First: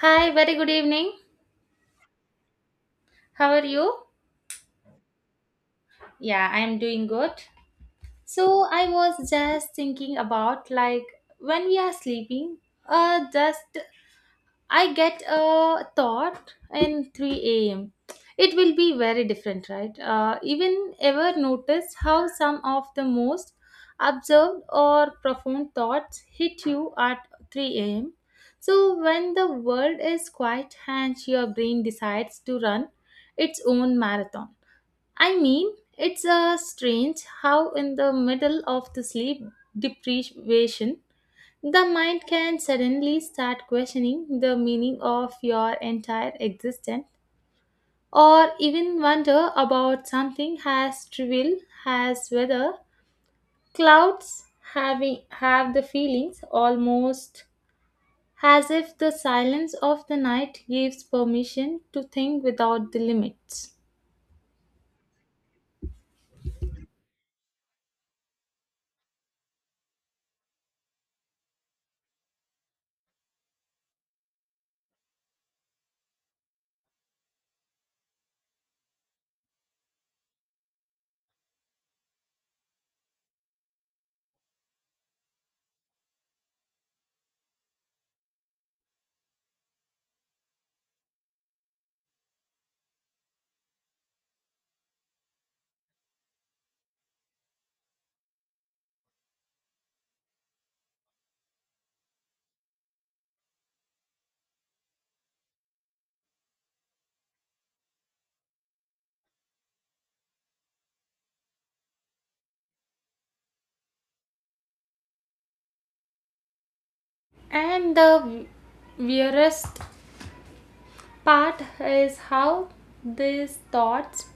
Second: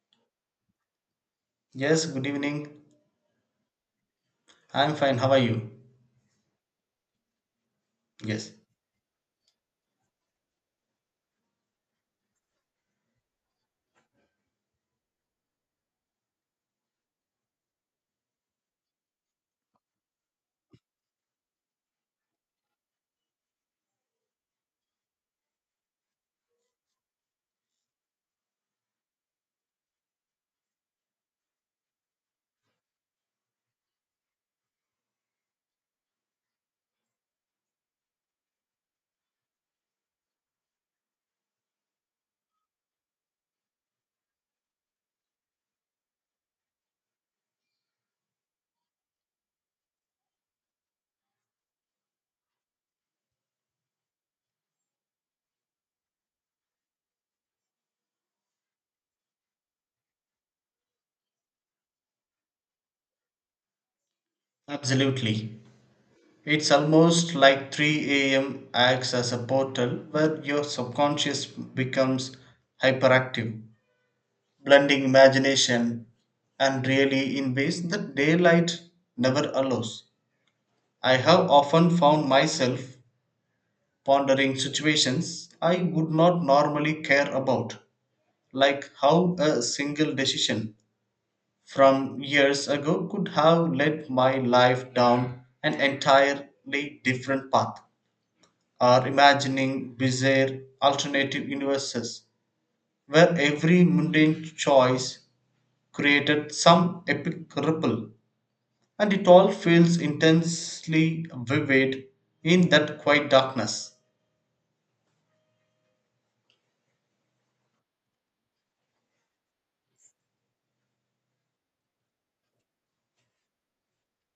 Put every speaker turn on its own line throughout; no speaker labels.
Hi, very good evening.
Yes, good evening.
How are you?
I'm fine. How are you?
Yeah, I am doing good.
Yes,
So, I was just thinking about, like, when we are sleeping, just I get a thought in 3 a.m. It will be very different, right? Even ever notice how some of the most observed or profound thoughts hit you at 3 a.m.? So when the world is quiet and your brain decides to run its own marathon, I mean, it's strange how, in the middle of the sleep deprivation, the mind can suddenly start questioning the meaning of your entire existence, or even wonder about something as trivial as whether clouds have the feelings, almost as if the silence of the night gives permission to think without the limits.
absolutely. It's almost like 3 a.m. acts as a portal where your subconscious becomes hyperactive, blending imagination and really in ways that daylight never allows. I have often found myself pondering situations I would not normally care about, like how a single decision from years ago could have led my life down an entirely different path, or imagining bizarre alternative universes where every mundane choice created some epic ripple, and it all feels intensely vivid in that quiet darkness.
And the weirdest part is how these thoughts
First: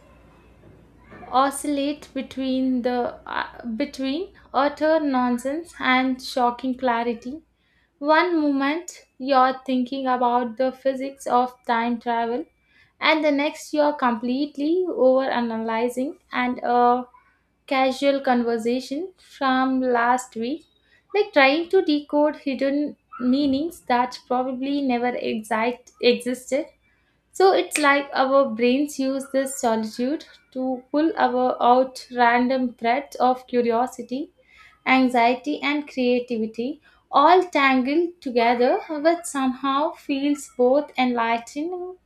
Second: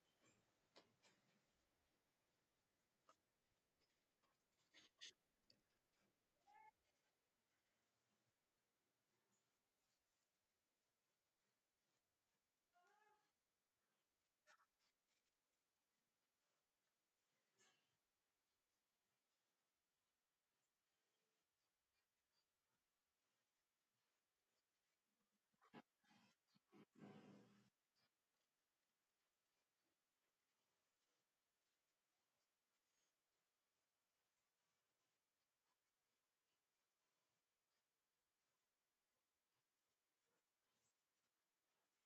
oscillate between the between utter nonsense and shocking clarity. One moment you're thinking about the physics of time travel, and the next you're completely over analyzing and a casual conversation from last week, like trying to decode hidden meanings that probably never exact existed. So it's like our brains use this solitude to pull our out random threads of curiosity, anxiety, and creativity, all tangled together, which somehow feels both enlightening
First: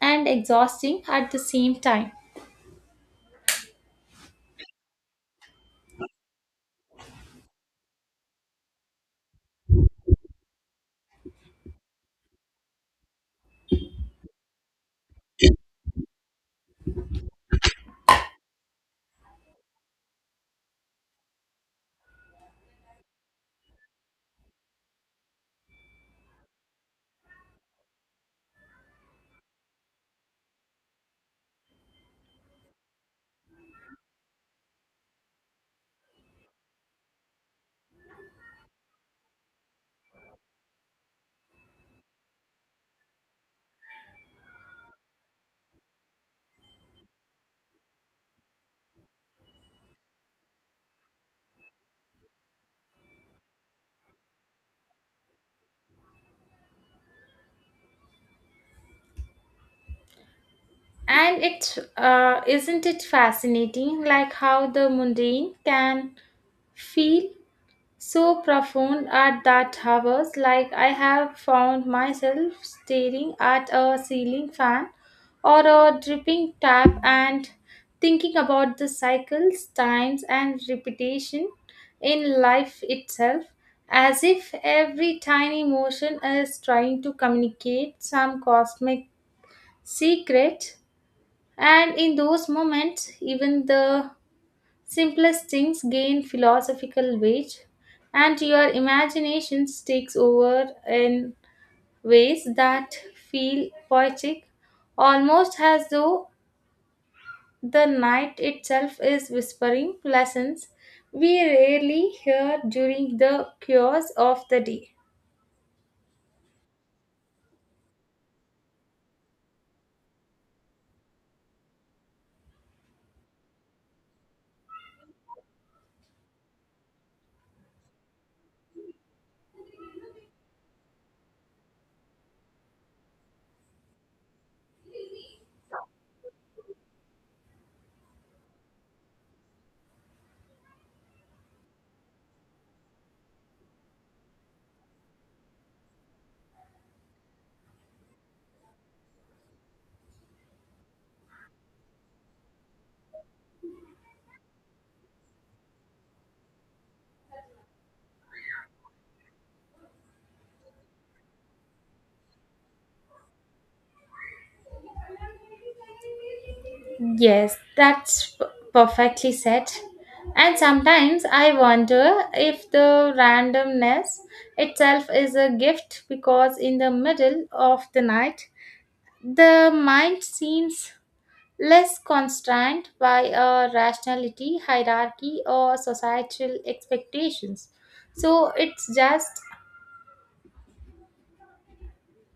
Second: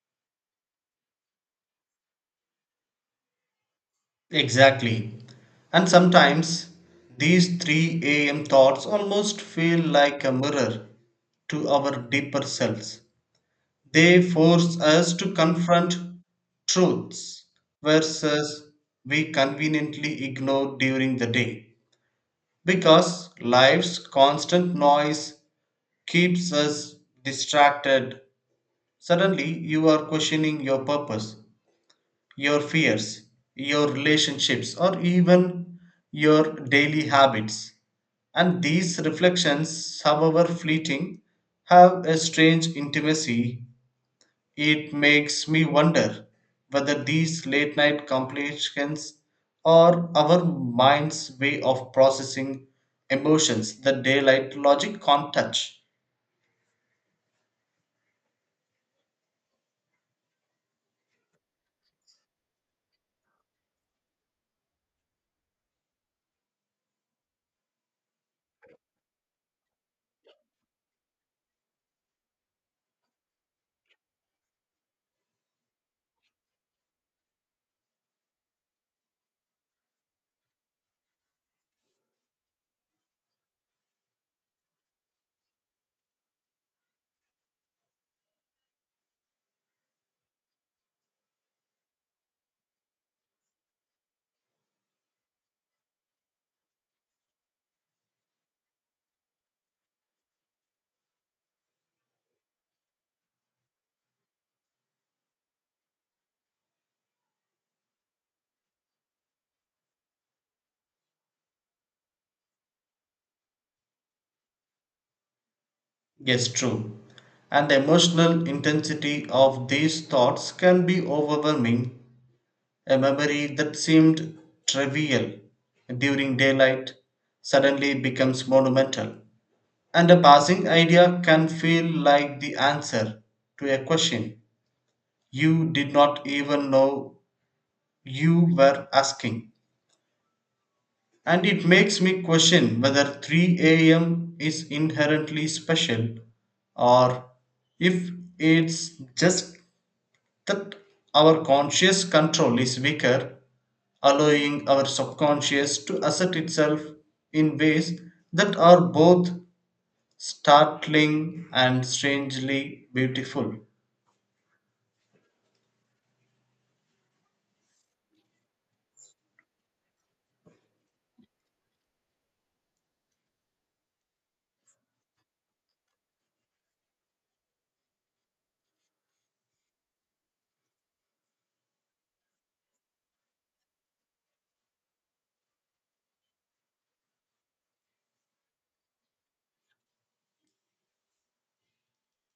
and exhausting at the same time.
Exactly. And sometimes these 3 a.m. thoughts almost feel like a mirror to our deeper selves. They force us to confront truths versus we conveniently ignore during the day because life's constant noise keeps us distracted. Suddenly, you are questioning your purpose, your fears, your relationships, or even your daily habits. And these reflections, however fleeting, have a strange intimacy. It makes me wonder whether these late night complications are our mind's way of processing emotions that daylight logic can't touch.
And it isn't it fascinating, like how the mundane can feel so profound at that hours? Like I have found myself staring at a ceiling fan or a dripping tap and thinking about the cycles times and repetition in life itself, as if every tiny motion is trying to communicate some cosmic secret. And in those moments, even the simplest things gain philosophical weight, and your imagination takes over in ways that feel poetic, almost as though the night itself is whispering lessons we rarely hear during the chaos of the day.
Yes, true. And the emotional intensity of these thoughts can be overwhelming. A memory that seemed trivial during daylight suddenly becomes monumental. And a passing idea can feel like the answer to a question you did not even know you were asking. And it makes me question whether 3 a.m. is inherently special, or if it's just that our conscious control is weaker, allowing our subconscious to assert itself in ways that are both startling and strangely beautiful.
Yes, that's perfectly said. And sometimes I wonder if the randomness itself is a gift, because in the middle of the night, the mind seems less constrained by a rationality, hierarchy, or societal expectations. So it's just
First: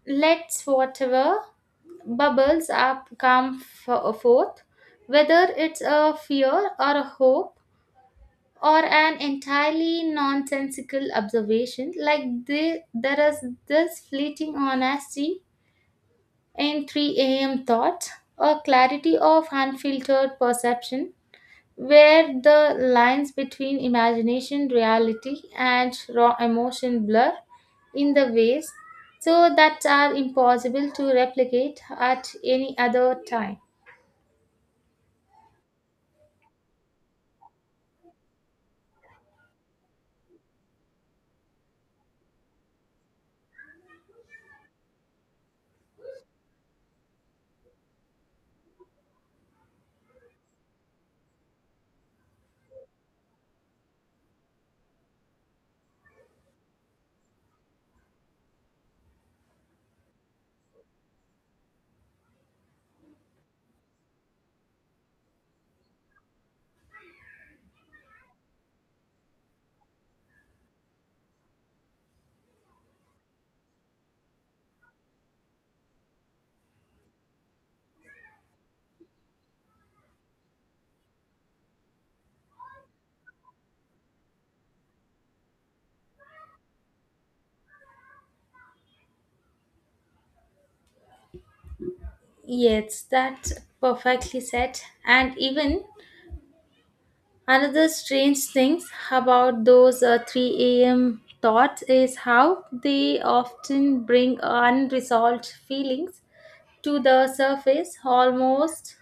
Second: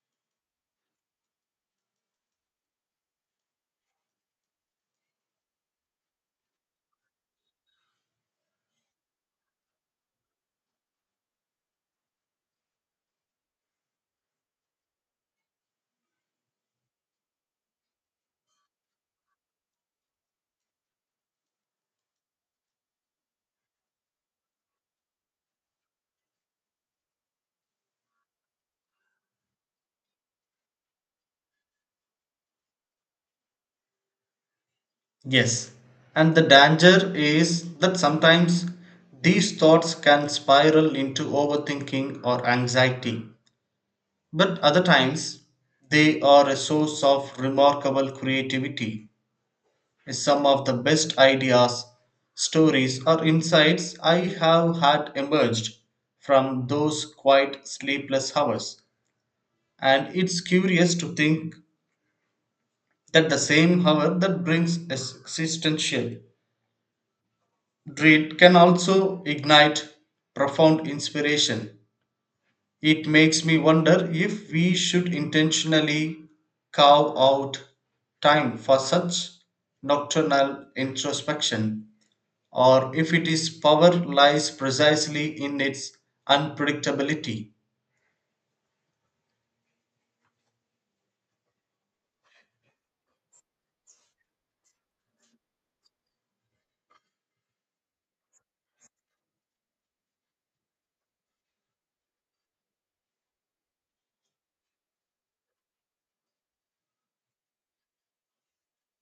lets whatever bubbles up come forth, whether it's a fear or a hope or an entirely nonsensical observation. Like there is this fleeting honesty in 3 a.m. thought, a clarity of unfiltered perception where the lines between imagination, reality, and raw emotion blur in the ways so that are impossible to replicate at any other time.
Yes, and the danger is that sometimes these thoughts can spiral into overthinking or anxiety, but other times they are a source of remarkable creativity. Some of the best ideas, stories, or insights I have had emerged from those quiet, sleepless hours, and it's curious to think that the same hour that brings existential dread can also ignite profound inspiration. It makes me wonder if we should intentionally carve out time for such nocturnal introspection, or if it is power lies precisely in its unpredictability.
Yes, that's perfectly said. And even another strange thing about those 3 a.m. thoughts is how they often bring unresolved feelings to the surface, almost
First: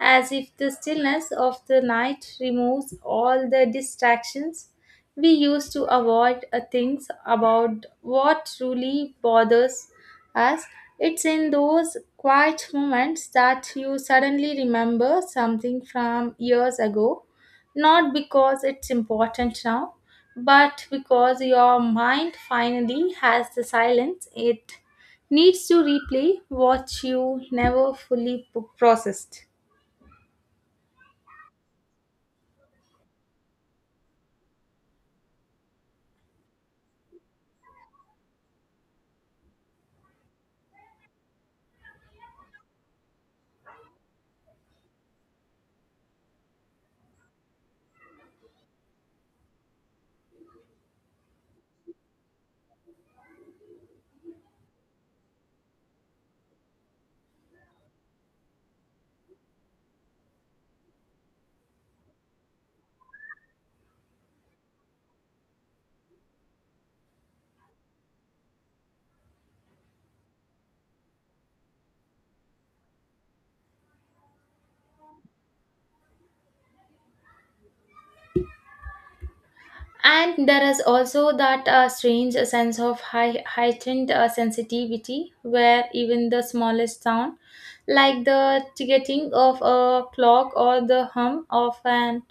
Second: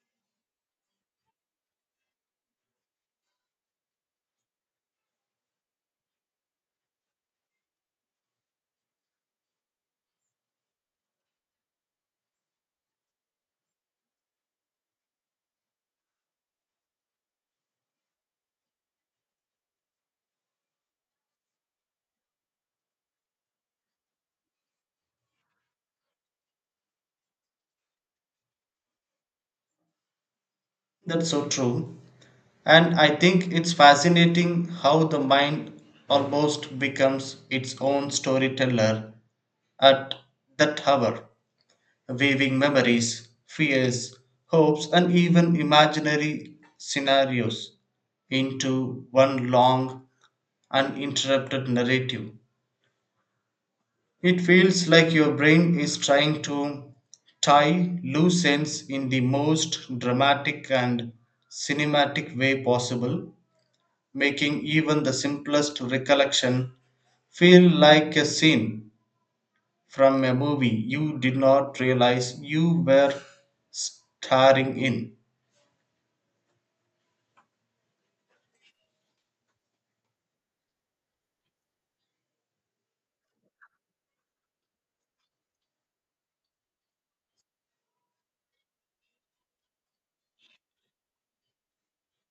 as if the stillness of the night removes all the distractions we used to avoid things about what truly bothers us. It's in those quiet moments that you suddenly remember something from years ago, not because it's important now, but because your mind finally has the silence it needs to replay what you never fully processed.
That's so true. And I think it's fascinating how the mind almost becomes its own storyteller at that hour, weaving memories, fears, hopes, and even imaginary scenarios into one long, uninterrupted narrative. It feels like your brain is trying to tie loose ends in the most dramatic and cinematic way possible, making even the simplest recollection feel like a scene from a movie you did not realize you were starring in.
And there is also that strange sense of heightened sensitivity where even the smallest sound, like the ticking of a clock or the hum of an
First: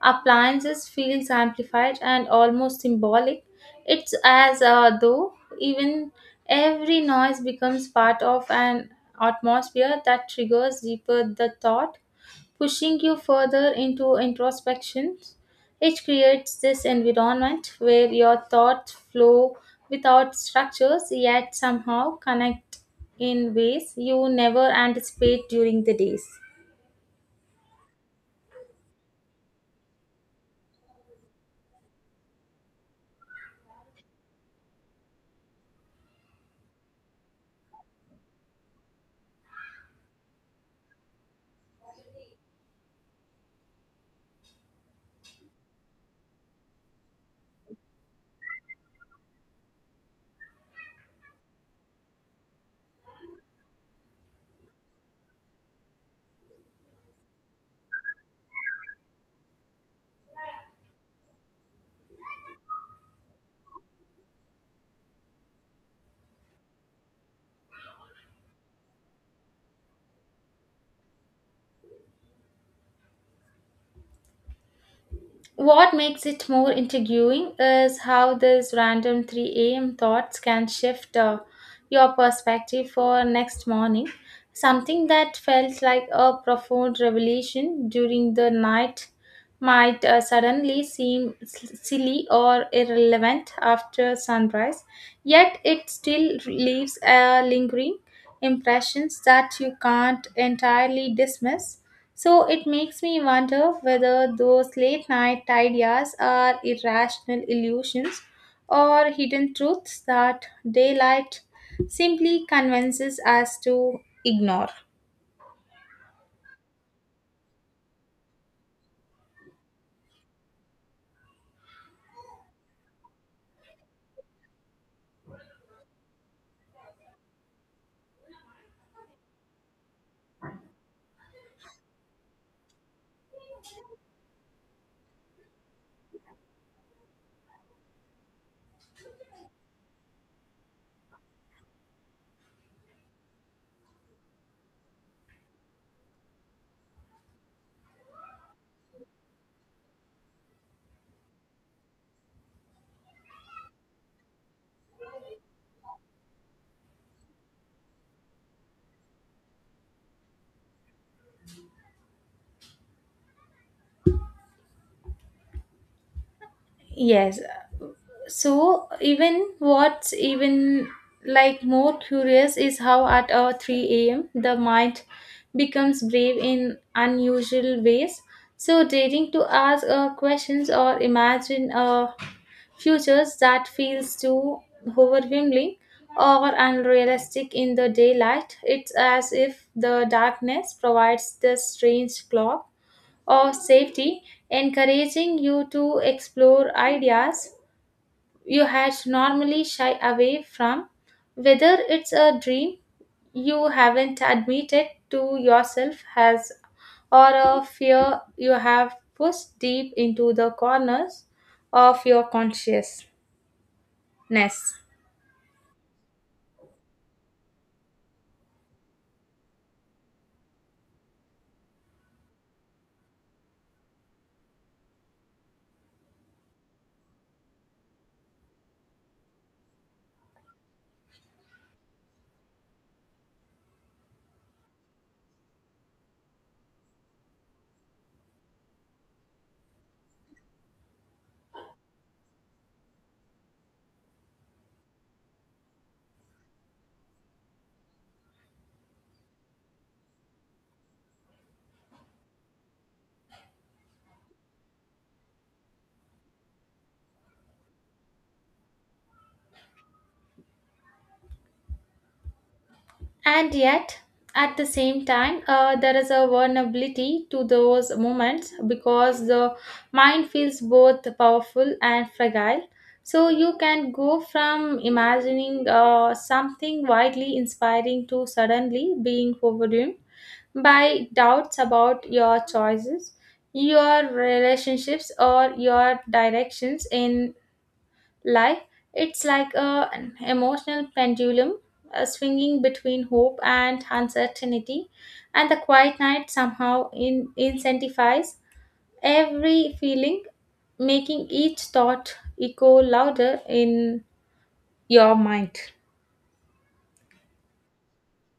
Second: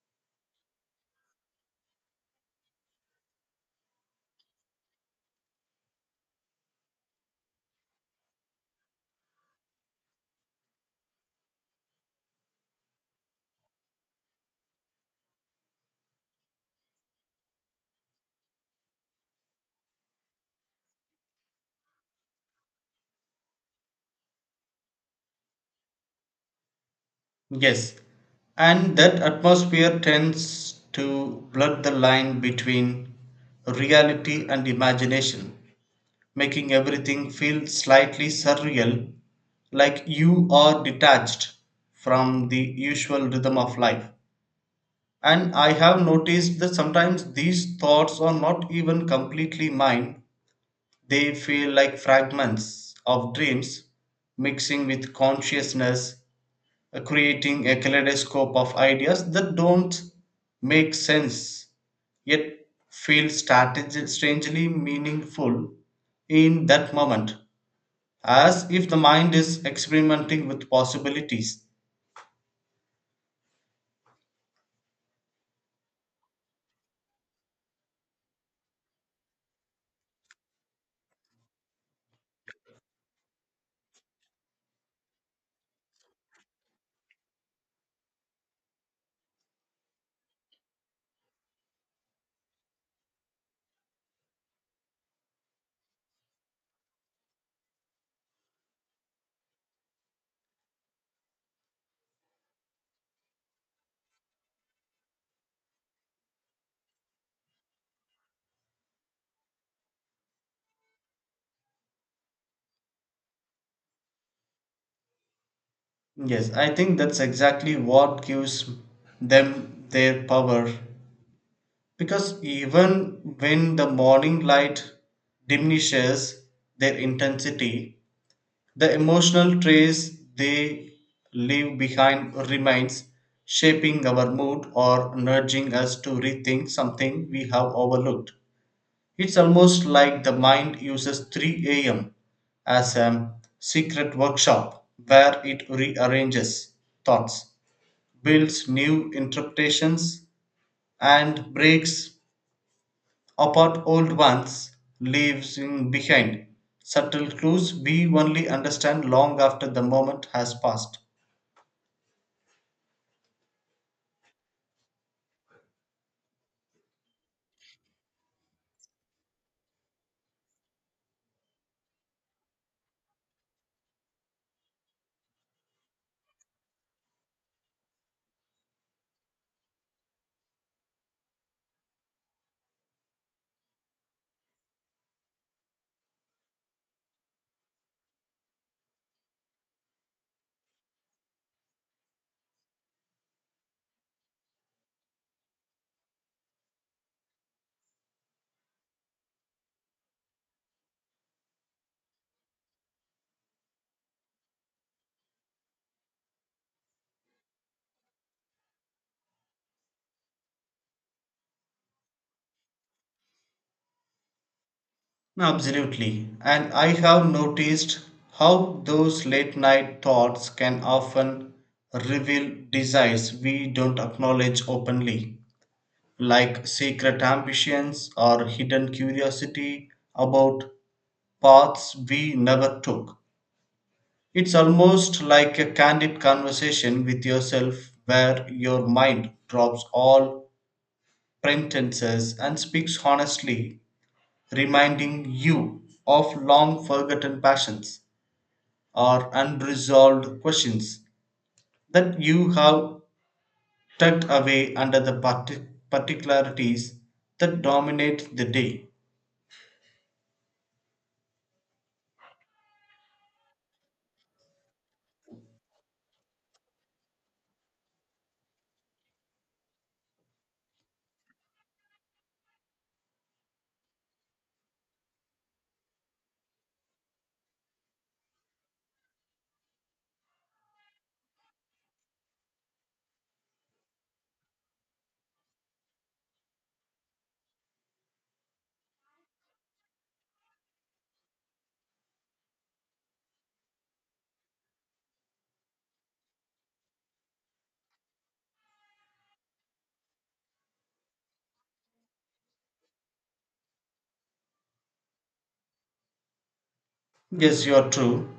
appliance, feels amplified and almost symbolic. It's as though even every noise becomes part of an atmosphere that triggers deeper the thought, pushing you further into introspection. It creates this environment where your thoughts flow without structures yet somehow connect in ways you never anticipate during the days.
Yes, and that atmosphere tends to blur the line between reality and imagination, making everything feel slightly surreal, like you are detached from the usual rhythm of life. And I have noticed that sometimes these thoughts are not even completely mine. They feel like fragments of dreams mixing with consciousness, creating a kaleidoscope of ideas that don't make sense yet feel strangely meaningful in that moment, as if the mind is experimenting with possibilities.
What makes it more intriguing is how these random 3 a.m. thoughts can shift your perspective for next morning. Something that felt like a profound revelation during the night might suddenly seem silly or irrelevant after sunrise, yet it still leaves a lingering impressions that you can't entirely dismiss. So it makes me wonder whether those late night ideas are irrational illusions or hidden truths that daylight simply convinces us to ignore.
Yes, I think that's exactly what gives them their power. Because even when the morning light diminishes their intensity, the emotional trace they leave behind remains, shaping our mood or nudging us to rethink something we have overlooked. It's almost like the mind uses 3 a.m. as a secret workshop where it rearranges thoughts, builds new interpretations, and breaks apart old ones, leaving behind subtle clues we only understand long after the moment has passed.
Yes. So even what's even like more curious is how at 3 a.m. the mind becomes brave in unusual ways. So daring to ask questions or imagine a futures that feels too overwhelming or unrealistic in the daylight. It's as if the darkness provides this strange cloak of safety, encouraging you to explore ideas you had normally shy away from, whether it's a dream you haven't admitted to yourself has, or a fear you have pushed deep into the corners of your conscious ness.
Absolutely. And I have noticed how those late night thoughts can often reveal desires we don't acknowledge openly, like secret ambitions or hidden curiosity about paths we never took. It's almost like a candid conversation with yourself where your mind drops all pretenses and speaks honestly, reminding you of long forgotten passions or unresolved questions that you have tucked away under the particularities that dominate the day.
And yet, at the same time, there is a vulnerability to those moments because the mind feels both powerful and fragile. So you can go from imagining something widely inspiring to suddenly being overwhelmed by doubts about your choices, your relationships, or your directions in life. It's like an emotional pendulum swinging between hope and uncertainty, and the quiet night somehow incentivize every feeling, making each thought echo louder in your mind.
Yes, you are true.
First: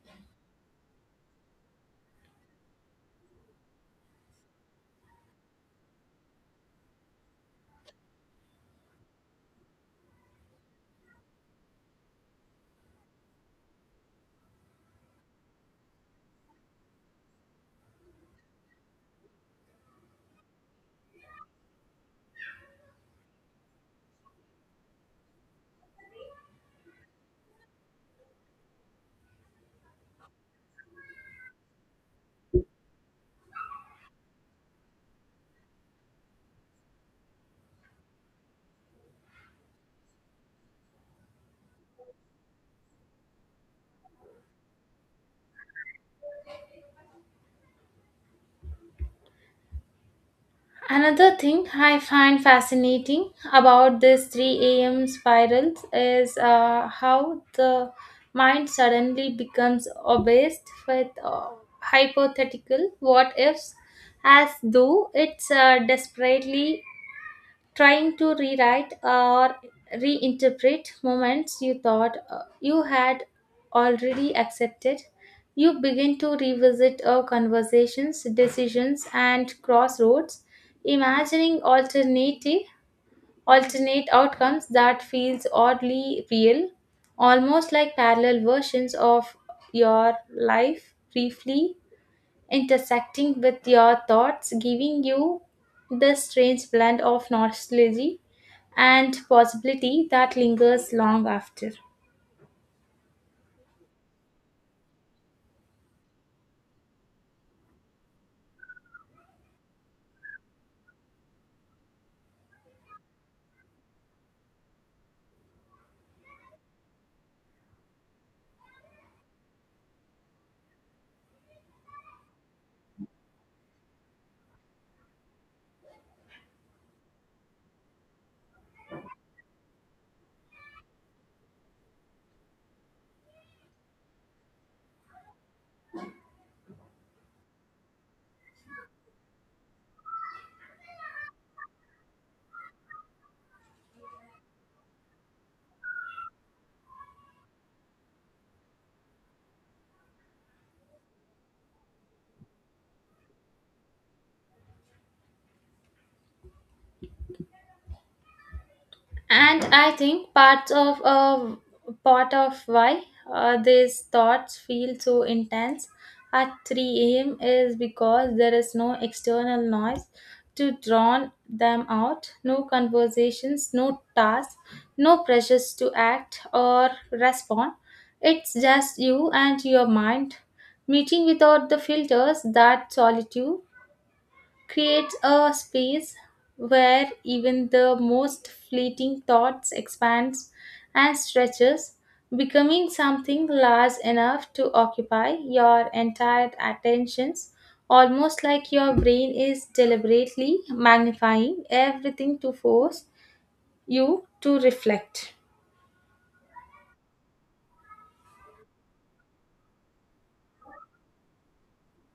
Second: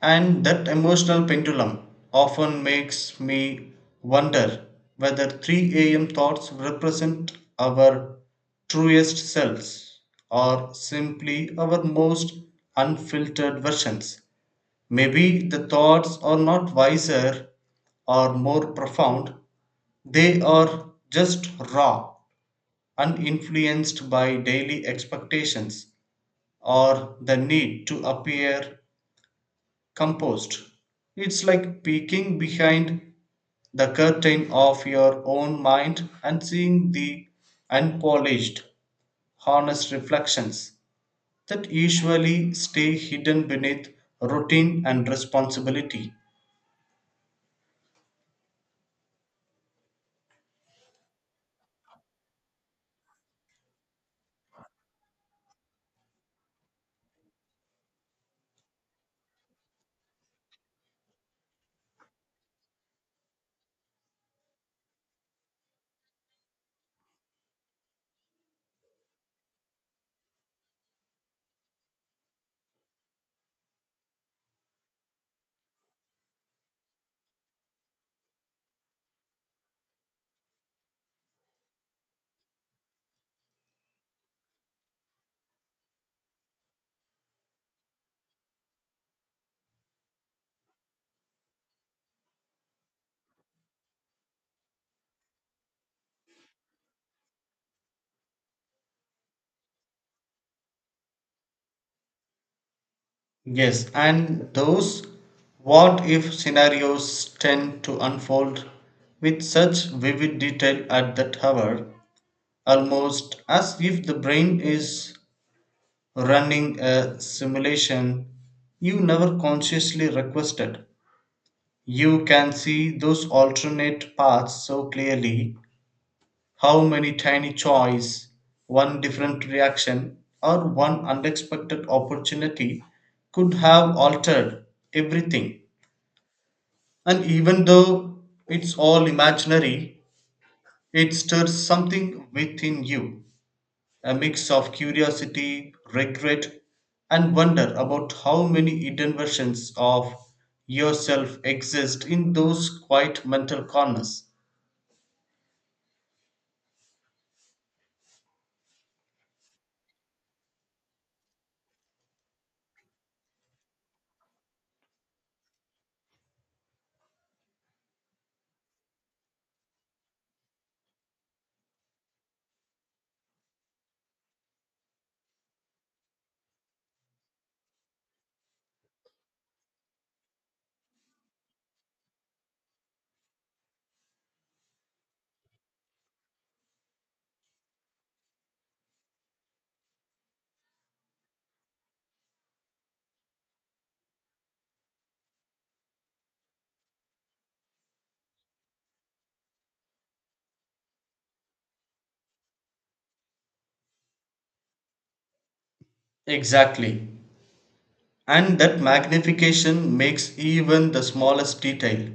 And that emotional pendulum often makes me wonder whether 3 a.m. thoughts represent our truest selves or simply our most unfiltered versions. Maybe the thoughts are not wiser or more profound, they are just raw, uninfluenced by daily expectations or the need to appear composed. It's like peeking behind the curtain of your own mind and seeing the unpolished, honest reflections that usually stay hidden beneath routine and responsibility.
Another thing I find fascinating about this 3 a.m. spirals is how the mind suddenly becomes obsessed with hypothetical what ifs, as though it's desperately trying to rewrite or reinterpret moments you thought you had already accepted. You begin to revisit our conversations, decisions, and crossroads, imagining alternate outcomes that feels oddly real, almost like parallel versions of your life briefly intersecting with your thoughts, giving you this strange blend of nostalgia and possibility that lingers long after.
Yes, and those what if scenarios tend to unfold with such vivid detail at that hour, almost as if the brain is running a simulation you never consciously requested. You can see those alternate paths so clearly, how many tiny choice, one different reaction, or one unexpected opportunity could have altered everything. And even though it's all imaginary, it stirs something within you, a mix of curiosity, regret, and wonder about how many hidden versions of yourself exist in those quiet mental corners.
And I think part of why these thoughts feel so intense at 3 a.m. is because there is no external noise to drown them out, no conversations, no tasks, no pressures to act or respond. It's just you and your mind meeting without the filters that solitude creates, a space where even the most fleeting thoughts expands and stretches, becoming something large enough to occupy your entire attentions, almost like your brain is deliberately magnifying everything to force you to reflect.
Exactly. And that magnification makes even the smallest detail,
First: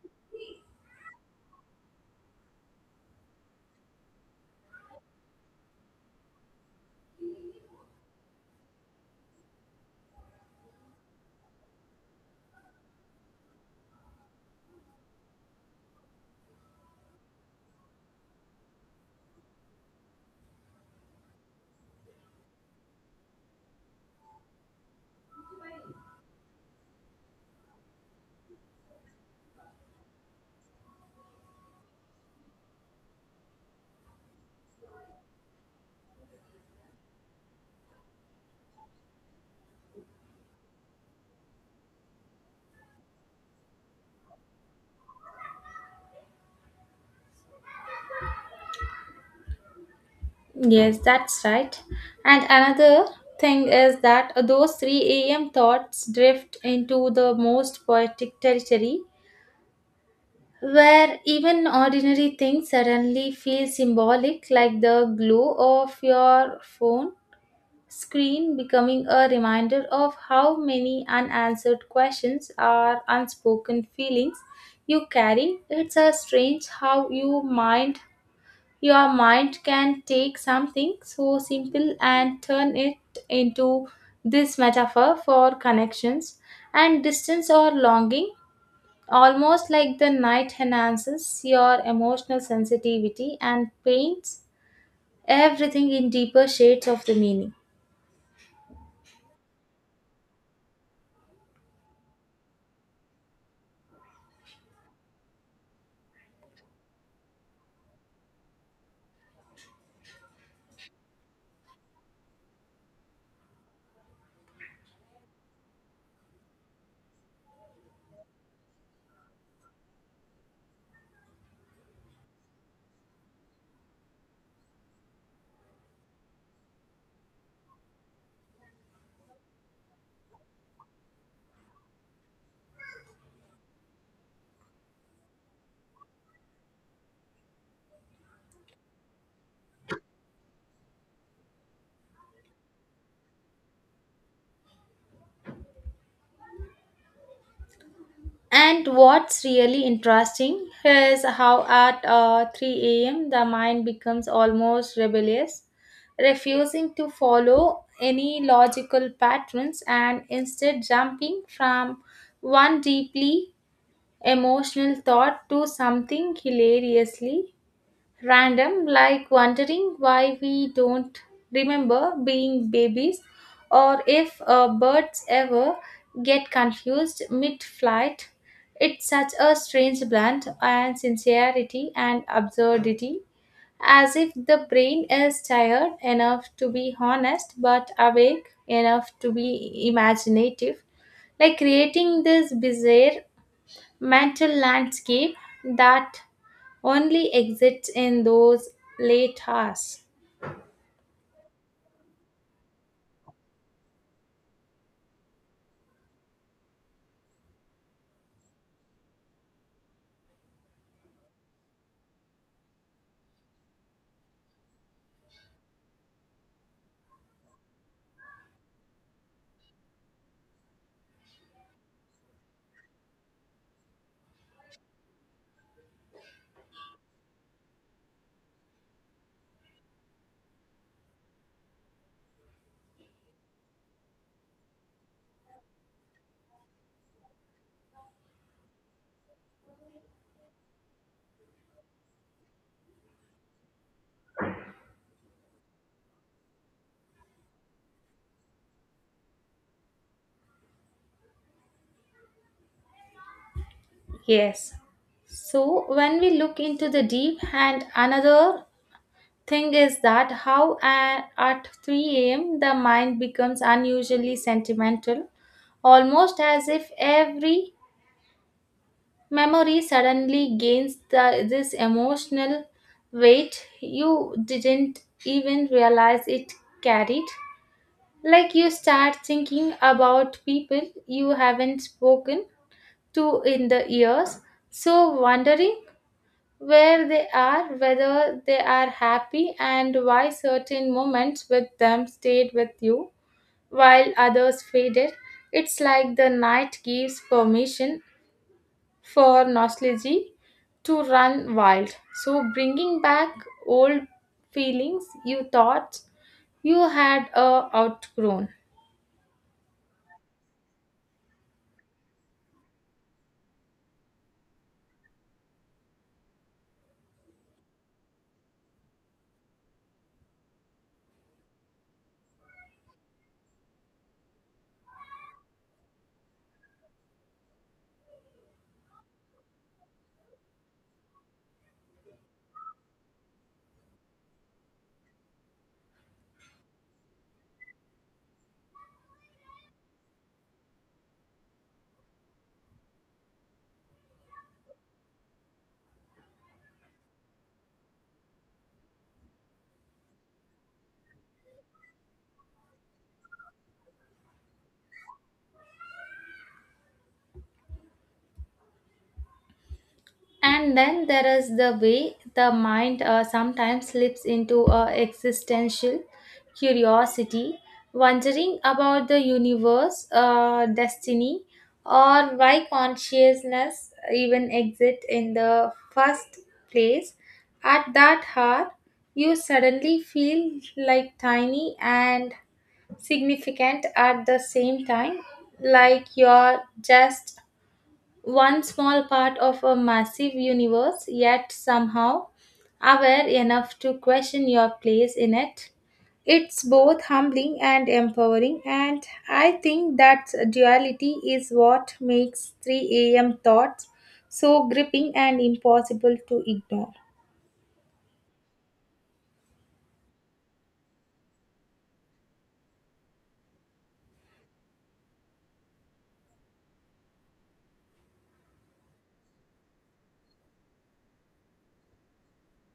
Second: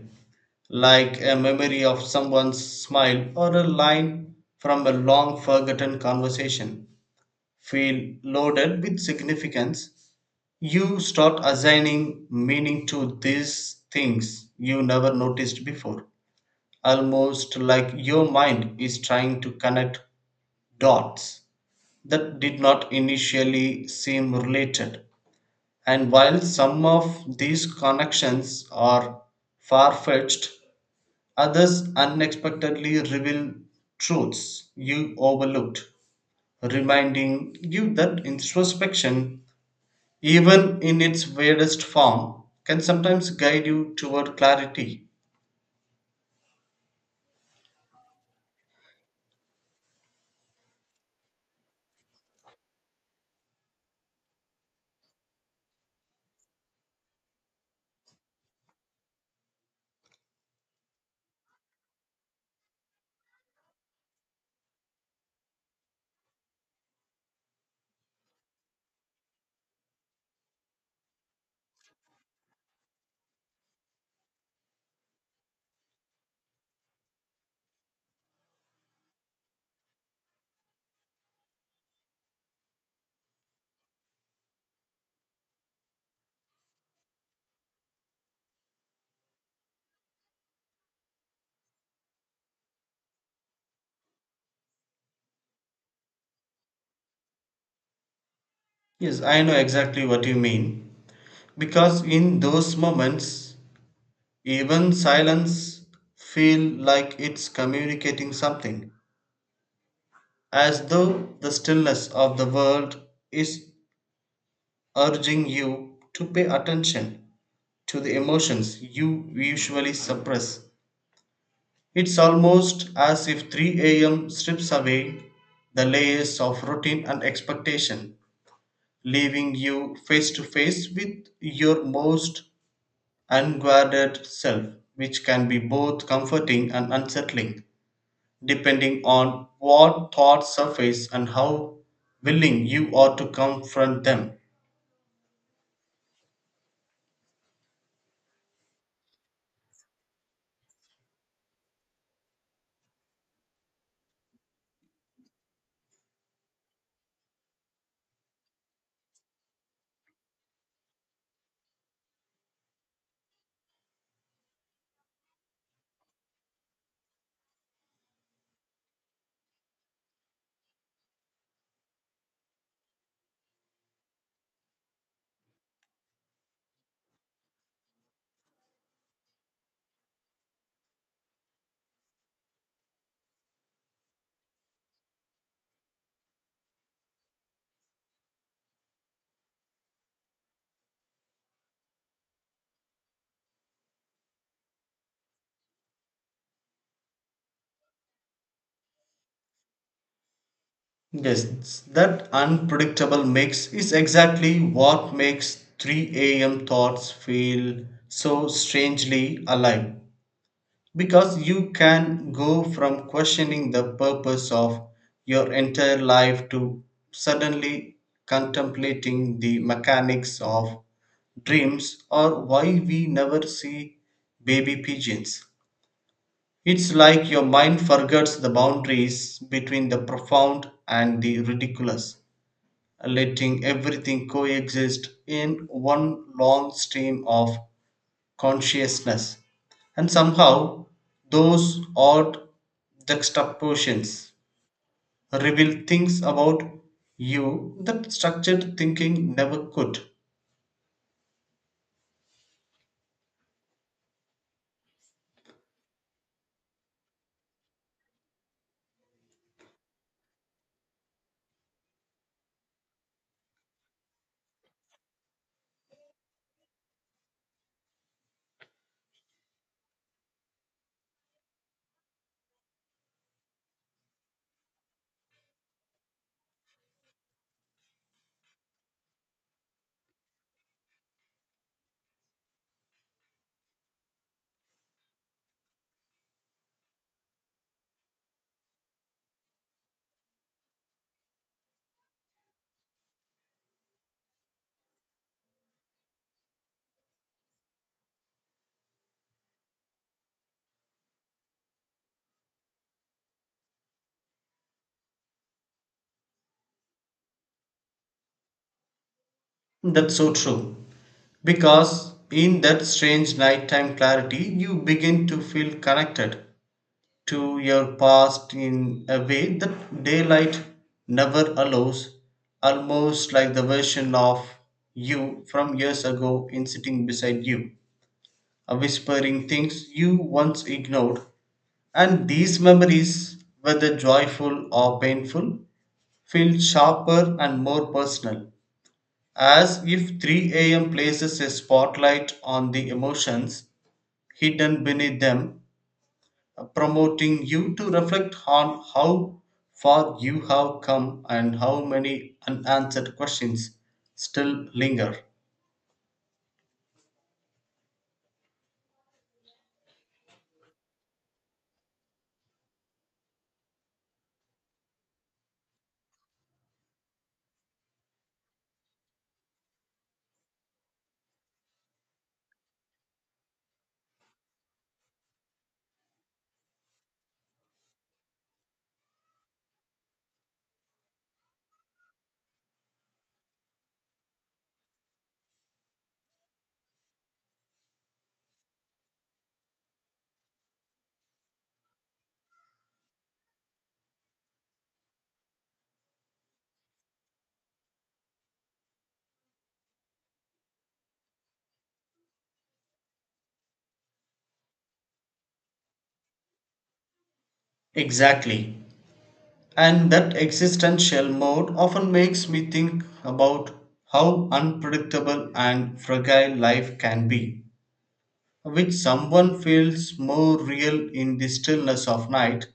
like a memory of someone's smile or a line from a long forgotten conversation, feel loaded with significance. You start assigning meaning to these things you never noticed before, almost like your mind is trying to connect dots that did not initially seem related. And while some of these connections are far fetched, others unexpectedly reveal truths you overlooked, reminding you that introspection, even in its weirdest form, can sometimes guide you toward clarity.
Yes, that's right. And another thing is that those 3 a.m. thoughts drift into the most poetic territory where even ordinary things suddenly feel symbolic, like the glow of your phone screen becoming a reminder of how many unanswered questions or unspoken feelings you carry. It's a strange how your mind can take something so simple and turn it into this metaphor for connections and distance or longing, almost like the night enhances your emotional sensitivity and paints everything in deeper shades of the meaning.
Yes, I know exactly what you mean. Because in those moments, even silence feel like it's communicating something, as though the stillness of the world is urging you to pay attention to the emotions you usually suppress. It's almost as if 3 a.m. strips away the layers of routine and expectation, leaving you face to face with your most unguarded self, which can be both comforting and unsettling, depending on what thoughts surface and how willing you are to confront them.
And what's really interesting is how at 3 a.m. the mind becomes almost rebellious, refusing to follow any logical patterns and instead jumping from one deeply emotional thought to something hilariously random, like wondering why we don't remember being babies, or if birds ever get confused mid flight. It's such a strange blend and sincerity and absurdity, as if the brain is tired enough to be honest but awake enough to be imaginative, like creating this bizarre mental landscape that only exists in those late hours.
Yes, that unpredictable mix is exactly what makes 3 a.m. thoughts feel so strangely alive, because you can go from questioning the purpose of your entire life to suddenly contemplating the mechanics of dreams or why we never see baby pigeons. It's like your mind forgets the boundaries between the profound and the ridiculous, letting everything coexist in one long stream of consciousness. And somehow, those odd juxtapositions reveal things about you that structured thinking never could.
Yes. So when we look into the deep, and another thing is that how at 3 a.m. the mind becomes unusually sentimental, almost as if every memory suddenly gains this emotional weight you didn't even realize it carried. Like, you start thinking about people you haven't spoken to in the years, so wondering where they are, whether they are happy, and why certain moments with them stayed with you while others faded. It's like the night gives permission for nostalgia to run wild. So, bringing back old feelings you thought you had outgrown.
That's so true. Because in that strange nighttime clarity, you begin to feel connected to your past in a way that daylight never allows, almost like the version of you from years ago in sitting beside you, whispering things you once ignored. And these memories, whether joyful or painful, feel sharper and more personal, as if 3 a.m. places a spotlight on the emotions hidden beneath them, promoting you to reflect on how far you have come and how many unanswered questions still linger.
And then there is the way the mind sometimes slips into a existential curiosity, wondering about the universe, destiny, or why consciousness even exists in the first place. At that heart, you suddenly feel like tiny and significant at the same time, like you're just one small part of a massive universe, yet somehow aware enough to question your place in it. It's both humbling and empowering, and I think that duality is what makes 3 a.m. thoughts so gripping and impossible to ignore.
Exactly. And that existential mode often makes me think about how unpredictable and fragile life can be, which someone feels more real in the stillness of night.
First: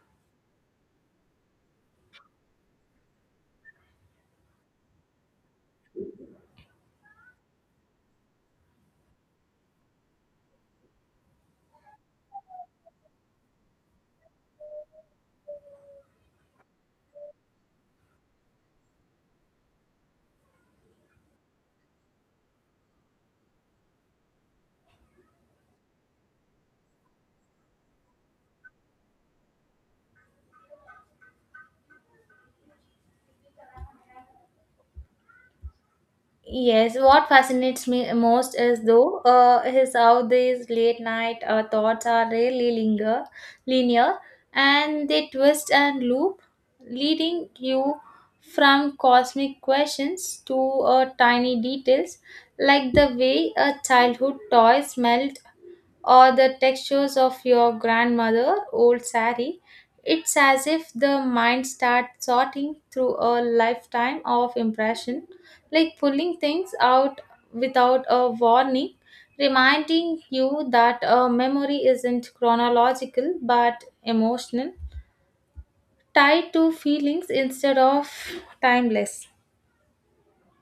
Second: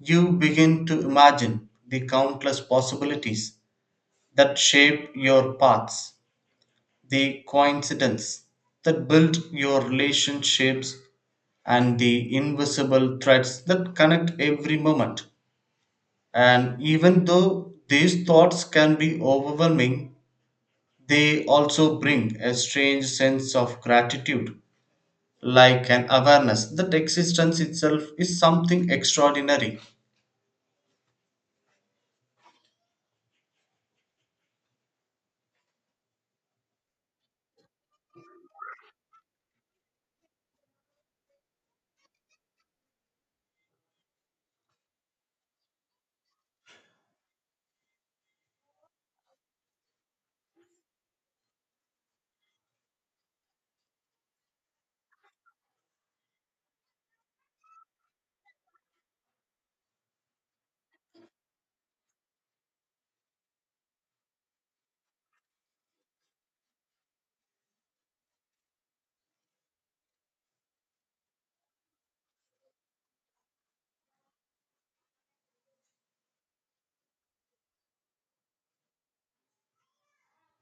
You begin to imagine the countless possibilities that shape your paths, the coincidences that build your relationships and the invisible threads that connect every moment. And even though these thoughts can be overwhelming, they also bring a strange sense of gratitude, like an awareness that existence itself is something extraordinary.
Yes, what fascinates me most is though is how these late night thoughts are really linear, and they twist and loop, leading you from cosmic questions to tiny details, like the way a childhood toy smelled or the textures of your grandmother old sari. It's as if the mind starts sorting through a lifetime of impression, like pulling things out without a warning, reminding you that a memory isn't chronological but emotional, tied to feelings instead of timeless.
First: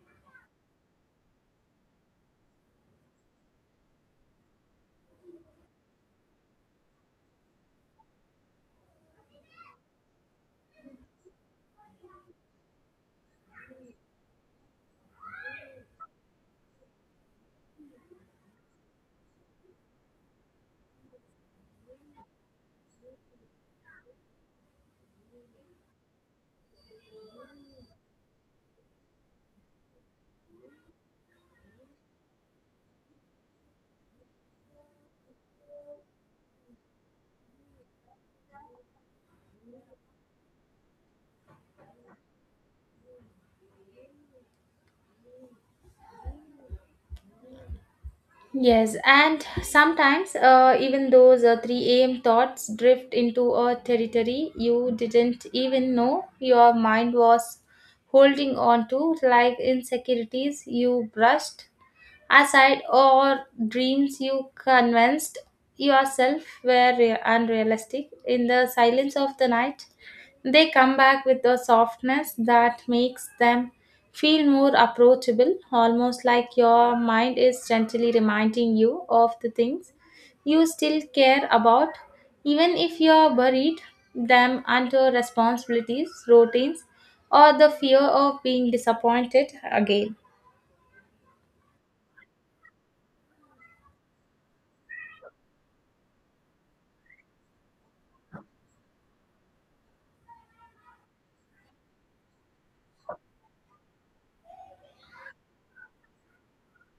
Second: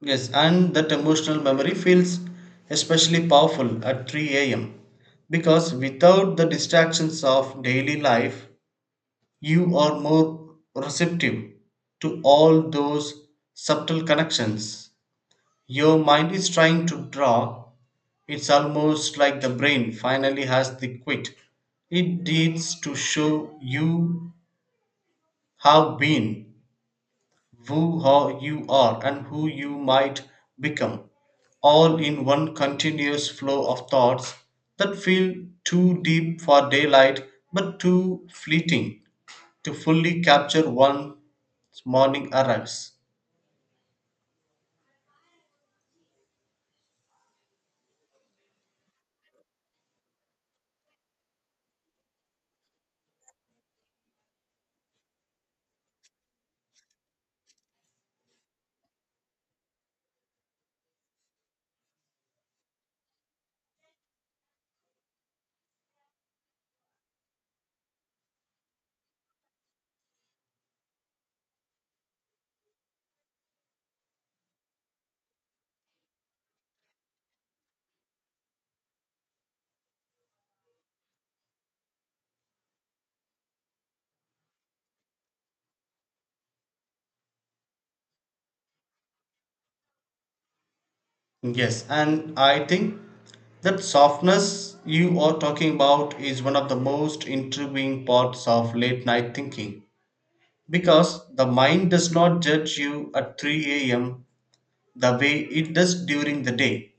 Yes, and that emotional memory feels especially powerful at 3 a.m. because without the distractions of daily life, you are more receptive to all those subtle connections your mind is trying to draw. It's almost like the brain finally has the quit. It needs to show you how been, who how you are, and who you might become, all in one continuous flow of thoughts that feel too deep for daylight but too fleeting to fully capture one's morning arrives.
Yes, and sometimes even those 3 a.m. thoughts drift into a territory you didn't even know your mind was holding on to, like insecurities you brushed aside or dreams you convinced yourself were unrealistic. In the silence of the night, they come back with a softness that makes them feel more approachable, almost like your mind is gently reminding you of the things you still care about, even if you're buried them under responsibilities, routines, or the fear of being disappointed again.
Yes, and I think that softness you are talking about is one of the most intriguing parts of late night thinking, because the mind does not judge you at 3 a.m. the way it does during the day.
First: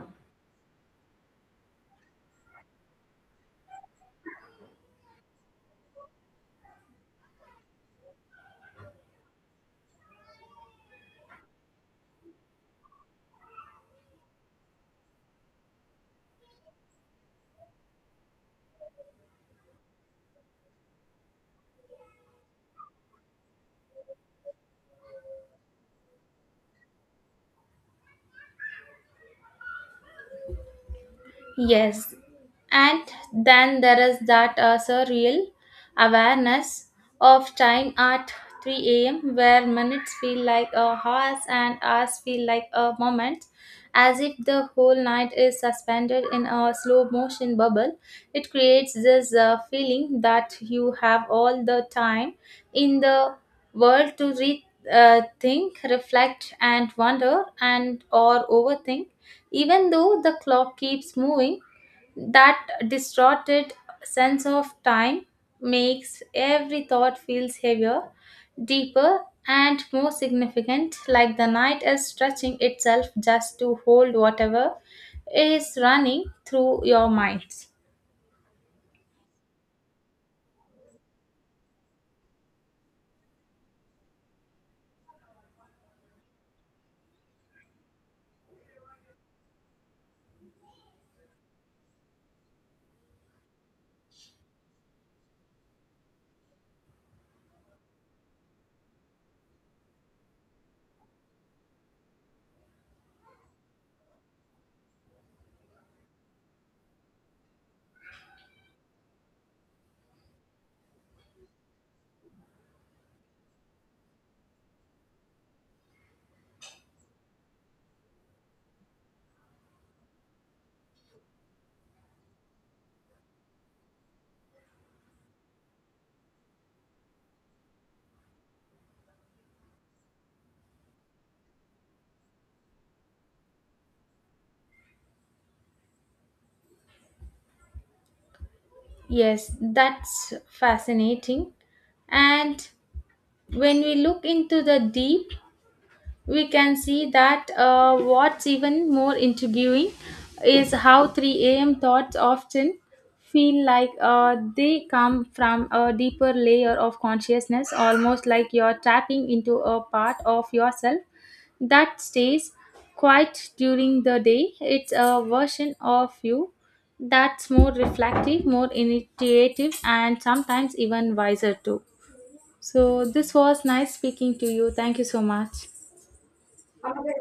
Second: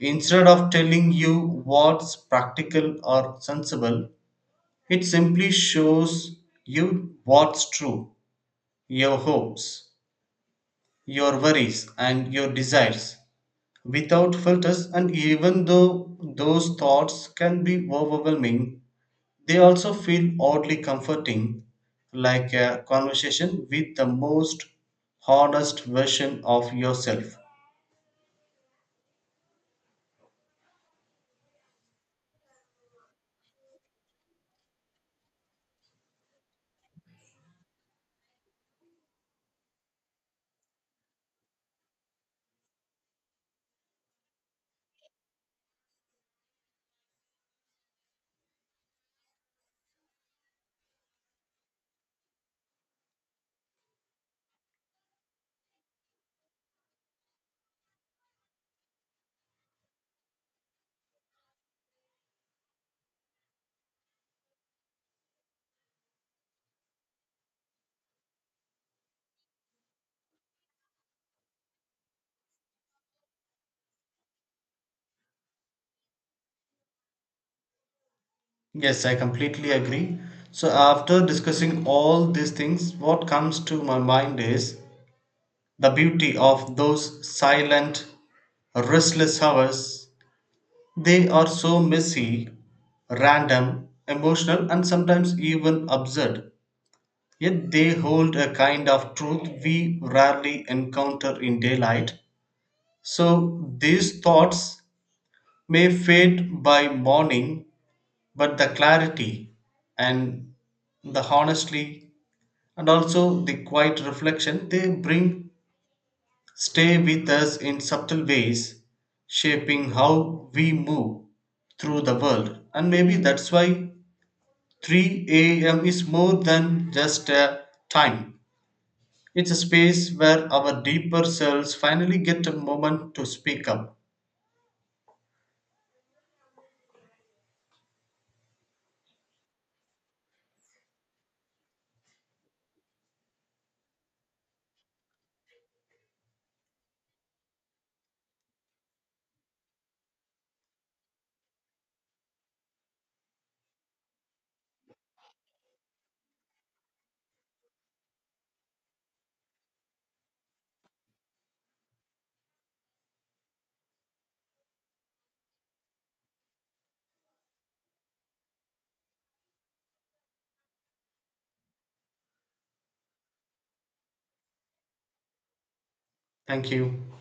Instead of telling you what's practical or sensible, it simply shows you what's true, your hopes, your worries and your desires without filters, and even though those thoughts can be overwhelming, they also feel oddly comforting, like a conversation with the most honest version of yourself.
Yes, and then there is that surreal awareness of time at 3 a.m., where minutes feel like a hours and hours feel like a moment, as if the whole night is suspended in a slow motion bubble. It creates this feeling that you have all the time in the world to think, reflect, and wonder, and or overthink, even though the clock keeps moving. That distorted sense of time makes every thought feels heavier, deeper, and more significant, like the night is stretching itself just to hold whatever is running through your minds.
Yes, I completely agree. So after discussing all these things, what comes to my mind is the beauty of those silent restless hours. They are so messy, random, emotional, and sometimes even absurd. Yet they hold a kind of truth we rarely encounter in daylight. So these thoughts may fade by morning, but the clarity and the honesty and also the quiet reflection they bring stay with us in subtle ways, shaping how we move through the world. And maybe that's why 3 a.m. is more than just a time. It's a space where our deeper selves finally get a moment to speak up.
Yes, that's fascinating. And when we look into the deep, we can see that what's even more intriguing is how 3 a.m. thoughts often feel like they come from a deeper layer of consciousness, almost like you're tapping into a part of yourself that stays quiet during the day. It's a version of you that's more reflective, more initiative, and sometimes even wiser too. So, this was nice speaking to you. Thank you so much.
Thank you.